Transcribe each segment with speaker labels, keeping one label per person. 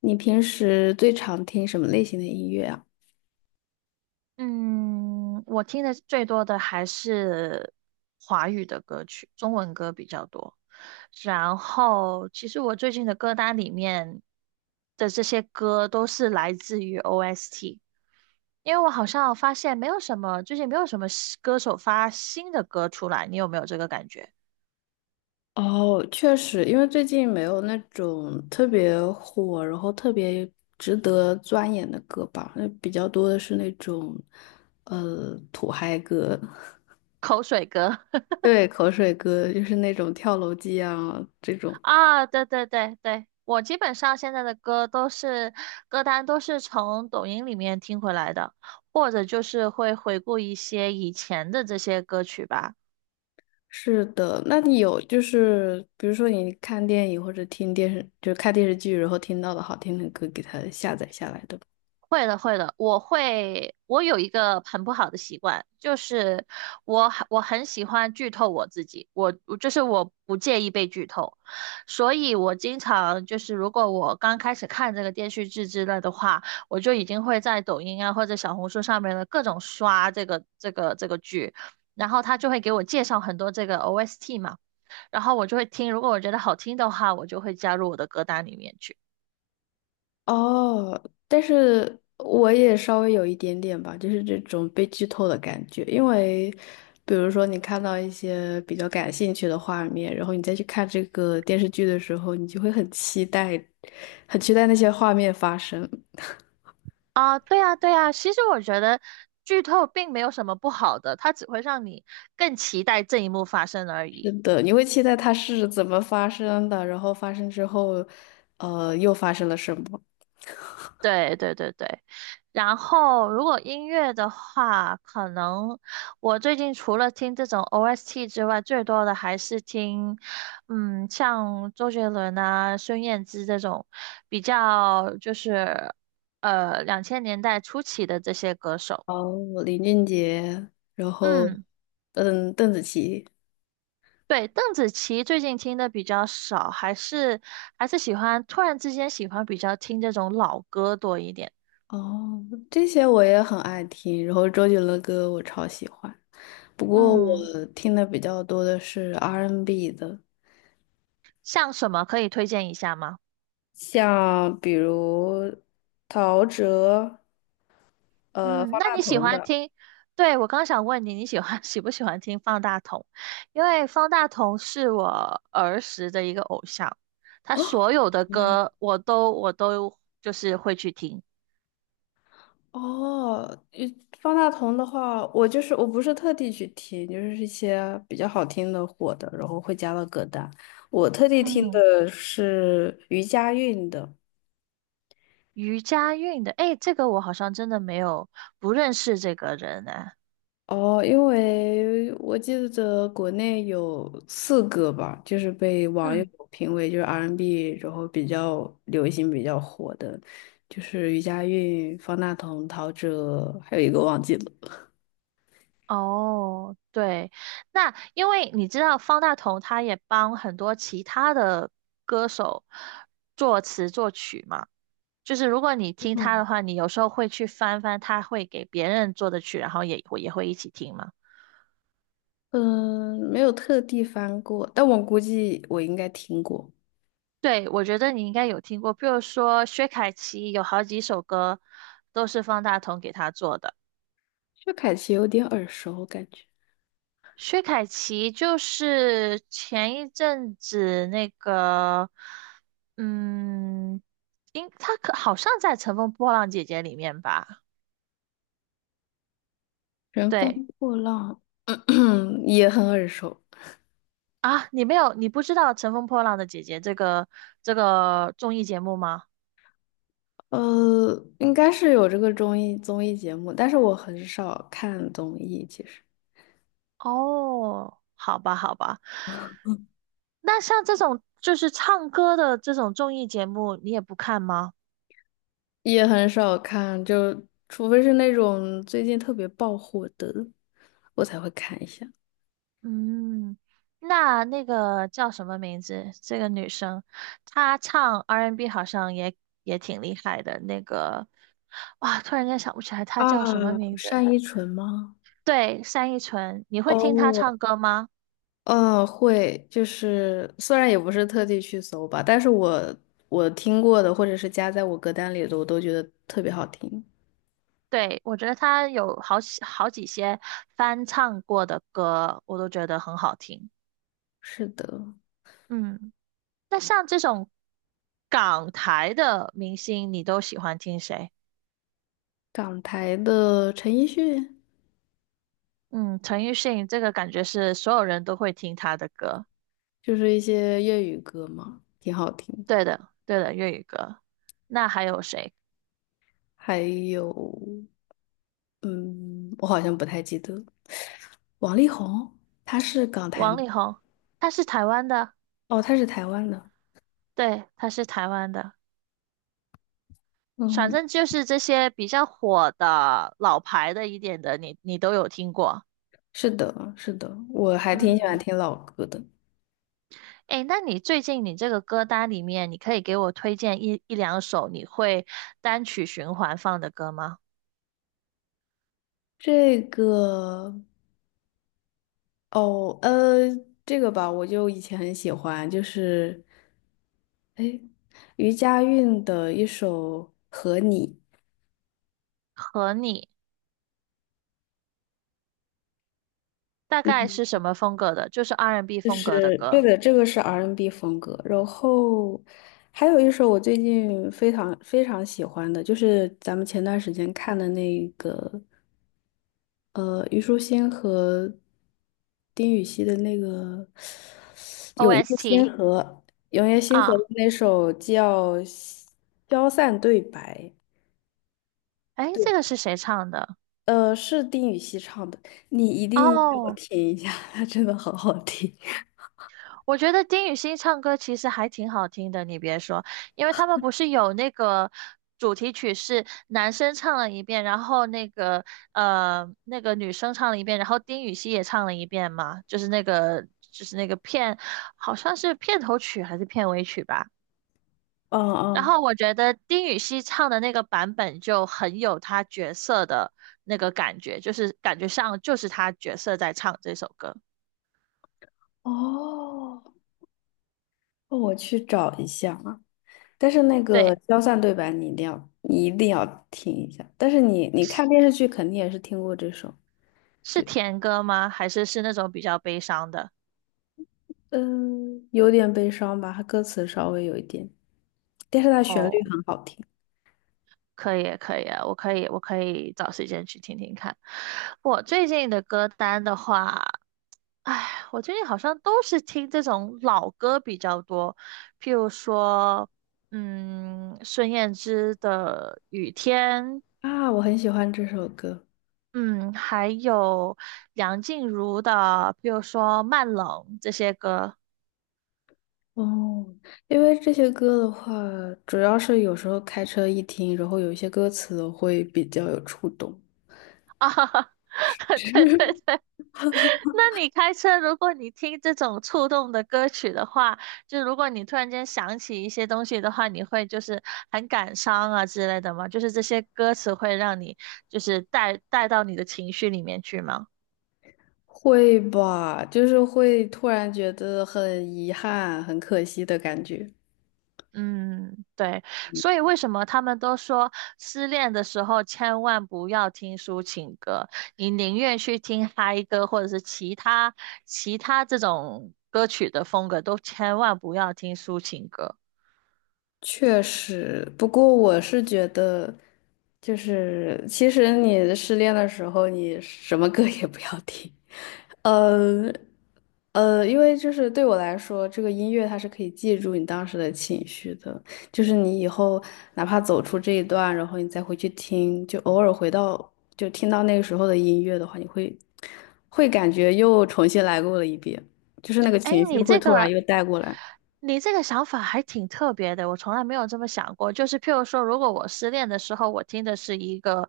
Speaker 1: 你平时最常听什么类型的音乐啊？
Speaker 2: 嗯，我听的最多的还是华语的歌曲，中文歌比较多。然后，其实我最近的歌单里面的这些歌都是来自于 OST，因为我好像发现没有什么，最近没有什么新歌手发新的歌出来，你有没有这个感觉？
Speaker 1: 哦，确实，因为最近没有那种特别火，然后特别值得钻研的歌吧，那比较多的是那种，土嗨歌。
Speaker 2: 口水歌。
Speaker 1: 对，口水歌，就是那种跳楼机啊这种。
Speaker 2: 啊，对对对对，我基本上现在的歌都是歌单都是从抖音里面听回来的，或者就是会回顾一些以前的这些歌曲吧。
Speaker 1: 是的，那你有就是比如说你看电影或者听电视，就是看电视剧，然后听到的好听的歌，给它下载下来的吗？
Speaker 2: 会的，会的，我会，我有一个很不好的习惯，就是我很喜欢剧透我自己，我就是我不介意被剧透，所以我经常就是如果我刚开始看这个电视剧之类的话，我就已经会在抖音啊或者小红书上面的各种刷这个剧，然后他就会给我介绍很多这个 OST 嘛，然后我就会听，如果我觉得好听的话，我就会加入我的歌单里面去。
Speaker 1: 哦，但是我也稍微有一点点吧，就是这种被剧透的感觉，因为比如说你看到一些比较感兴趣的画面，然后你再去看这个电视剧的时候，你就会很期待，很期待那些画面发生。
Speaker 2: 啊，对啊，对啊，其实我觉得剧透并没有什么不好的，它只会让你更期待这一幕发生而
Speaker 1: 是
Speaker 2: 已。
Speaker 1: 的，你会期待它是怎么发生的，然后发生之后，又发生了什么？
Speaker 2: 对对对对，然后如果音乐的话，可能我最近除了听这种 OST 之外，最多的还是听，像周杰伦啊、孙燕姿这种比较就是两千年代初期的这些歌手。
Speaker 1: 哦，林俊杰，然后，
Speaker 2: 嗯。
Speaker 1: 嗯，邓紫棋。
Speaker 2: 对，邓紫棋最近听的比较少，还是喜欢突然之间喜欢比较听这种老歌多一点。
Speaker 1: 哦，这些我也很爱听，然后周杰伦的歌我超喜欢，不过
Speaker 2: 嗯，
Speaker 1: 我听的比较多的是 R&B N 的，
Speaker 2: 像什么可以推荐一下吗？
Speaker 1: 像比如陶喆、
Speaker 2: 嗯，
Speaker 1: 方
Speaker 2: 那
Speaker 1: 大
Speaker 2: 你喜
Speaker 1: 同
Speaker 2: 欢
Speaker 1: 的。
Speaker 2: 听？对，我刚想问你，你喜欢 喜不喜欢听方大同？因为方大同是我儿时的一个偶像，他所有的
Speaker 1: 嗯，
Speaker 2: 歌我都就是会去听。
Speaker 1: 哦，方大同的话，我就是我不是特地去听，就是一些比较好听的火的，然后会加到歌单。我特地听
Speaker 2: 嗯，
Speaker 1: 的是余佳运的。
Speaker 2: 余佳运的，诶，这个我好像真的没有不认识这个人呢。
Speaker 1: 哦，因为我记得国内有四个吧，就是被网友
Speaker 2: 嗯。
Speaker 1: 评为就是 R&B，N 然后比较流行、比较火的，就是余佳韵、方大同、陶喆，还有一个忘记了。
Speaker 2: 哦，对，那因为你知道方大同他也帮很多其他的歌手作词作曲嘛，就是如果你听他
Speaker 1: 哦，
Speaker 2: 的话，你有时候会去翻翻他会给别人做的曲，然后也会一起听嘛。
Speaker 1: 嗯，没有特地翻过，但我估计我应该听过。
Speaker 2: 对，我觉得你应该有听过，比如说薛凯琪有好几首歌都是方大同给他做的。
Speaker 1: 薛凯琪有点耳熟，感觉
Speaker 2: 薛凯琪就是前一阵子那个，嗯，应她可好像在《乘风破浪姐姐》里面吧？
Speaker 1: 《乘风
Speaker 2: 对
Speaker 1: 破浪》也很耳熟。
Speaker 2: 啊，你没有，你不知道《乘风破浪的姐姐》这个综艺节目吗？
Speaker 1: 呃，应该是有这个综艺节目，但是我很少看综艺，其实
Speaker 2: 哦，好吧，好吧，那像这种就是唱歌的这种综艺节目，你也不看吗？
Speaker 1: 也很少看，就除非是那种最近特别爆火的，我才会看一下。
Speaker 2: 嗯，那那个叫什么名字？这个女生，她唱 R&B N 好像也也挺厉害的。那个，哇，突然间想不起来她
Speaker 1: 啊，
Speaker 2: 叫什么名字。
Speaker 1: 单依纯吗？
Speaker 2: 对，单依纯，你会听她
Speaker 1: 哦，
Speaker 2: 唱歌吗？
Speaker 1: 嗯，会，就是虽然也不是特地去搜吧，但是我听过的或者是加在我歌单里的，我都觉得特别好听。
Speaker 2: 对，我觉得她有好几些翻唱过的歌，我都觉得很好听。
Speaker 1: 是的，
Speaker 2: 嗯，那像这种港台的明星，你都喜欢听谁？
Speaker 1: 港台的陈奕迅。
Speaker 2: 嗯，陈奕迅这个感觉是所有人都会听他的歌。
Speaker 1: 就是一些粤语歌嘛，挺好听的。
Speaker 2: 对的，对的，粤语歌。那还有谁？
Speaker 1: 还有，嗯，我好像不太记得了。王力宏，他是港台
Speaker 2: 王
Speaker 1: 吗？
Speaker 2: 力宏，他是台湾的，
Speaker 1: 哦，他是台湾的。
Speaker 2: 对，他是台湾的。反
Speaker 1: 嗯，
Speaker 2: 正就是这些比较火的、老牌的一点的，你都有听过。
Speaker 1: 是的，是的，我还挺喜欢
Speaker 2: 嗯，
Speaker 1: 听老歌的。
Speaker 2: 诶，那你最近你这个歌单里面，你可以给我推荐一两首你会单曲循环放的歌吗？
Speaker 1: 这个，哦，这个吧，我就以前很喜欢，就是，哎，余佳运的一首《和你》。
Speaker 2: 和你大概
Speaker 1: 嗯，
Speaker 2: 是什么风格的？就是 R&B
Speaker 1: 就
Speaker 2: 风格的
Speaker 1: 是对
Speaker 2: 歌
Speaker 1: 的，这个是 R&B n 风格。然后还有一首我最近非常非常喜欢的，就是咱们前段时间看的那个，虞书欣和丁禹兮的那个《永夜星
Speaker 2: ，OST
Speaker 1: 河》，《永夜星河》的
Speaker 2: 啊。
Speaker 1: 那首叫《消散对白》。
Speaker 2: 诶，这
Speaker 1: 对，
Speaker 2: 个是谁唱的？
Speaker 1: 是丁禹兮唱的，你一定要
Speaker 2: 哦
Speaker 1: 听一下，他真的好好听。
Speaker 2: 我觉得丁禹兮唱歌其实还挺好听的，你别说，因为他们不是有那个主题曲是男生唱了一遍，然后那个那个女生唱了一遍，然后丁禹兮也唱了一遍嘛，就是那个就是那个片，好像是片头曲还是片尾曲吧。
Speaker 1: 嗯
Speaker 2: 然
Speaker 1: 嗯，
Speaker 2: 后我觉得丁禹兮唱的那个版本就很有他角色的那个感觉，就是感觉上就是他角色在唱这首歌。
Speaker 1: 哦。哦，我去找一下啊。但是那
Speaker 2: 对。
Speaker 1: 个消散对白你一定要，你一定要听一下。但是你看电视剧肯定也是听过这首。
Speaker 2: 是
Speaker 1: 对，
Speaker 2: 甜歌吗？还是是那种比较悲伤的？
Speaker 1: 嗯，有点悲伤吧，它歌词稍微有一点，但是它旋律
Speaker 2: 哦，
Speaker 1: 很好听。
Speaker 2: 可以，可以啊，我可以，我可以找时间去听听看。我最近的歌单的话，唉，我最近好像都是听这种老歌比较多，譬如说，孙燕姿的《雨天》，
Speaker 1: 啊，我很喜欢这首歌。
Speaker 2: 嗯，还有梁静茹的，譬如说《慢冷》这些歌
Speaker 1: 哦，因为这些歌的话，主要是有时候开车一听，然后有一些歌词会比较有触动。
Speaker 2: 啊，对对 对，那你开车，如果你听这种触动的歌曲的话，就如果你突然间想起一些东西的话，你会就是很感伤啊之类的吗？就是这些歌词会让你就是带到你的情绪里面去吗？
Speaker 1: 会吧，就是会突然觉得很遗憾、很可惜的感觉。
Speaker 2: 嗯，对，所以为什么他们都说失恋的时候千万不要听抒情歌，你宁愿去听嗨歌或者是其他这种歌曲的风格，都千万不要听抒情歌。
Speaker 1: 确实，不过我是觉得，就是其实你失恋的时候，你什么歌也不要听，呃因为就是对我来说，这个音乐它是可以记住你当时的情绪的，就是你以后哪怕走出这一段，然后你再回去听，就偶尔回到就听到那个时候的音乐的话，你会感觉又重新来过了一遍，就是那个
Speaker 2: 哎，
Speaker 1: 情绪
Speaker 2: 你
Speaker 1: 会
Speaker 2: 这
Speaker 1: 突然
Speaker 2: 个，
Speaker 1: 又带过来。
Speaker 2: 你这个想法还挺特别的，我从来没有这么想过。就是譬如说，如果我失恋的时候，我听的是一个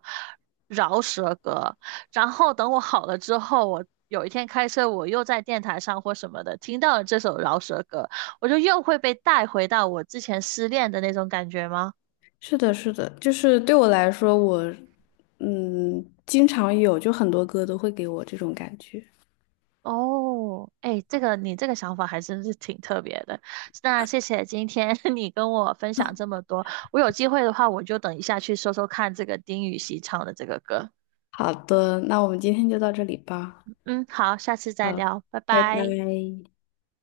Speaker 2: 饶舌歌，然后等我好了之后，我有一天开车，我又在电台上或什么的听到了这首饶舌歌，我就又会被带回到我之前失恋的那种感觉吗？
Speaker 1: 是的，是的，就是对我来说，我经常有，就很多歌都会给我这种感觉。
Speaker 2: 哦，哎，这个你这个想法还真是挺特别的。那谢谢今天 你跟我分享这么多，我有机会的话，我就等一下去搜搜看这个丁禹兮唱的这个歌。
Speaker 1: 好的，那我们今天就到这里吧。
Speaker 2: 嗯，好，下次再
Speaker 1: 好，
Speaker 2: 聊，拜
Speaker 1: 拜拜。
Speaker 2: 拜。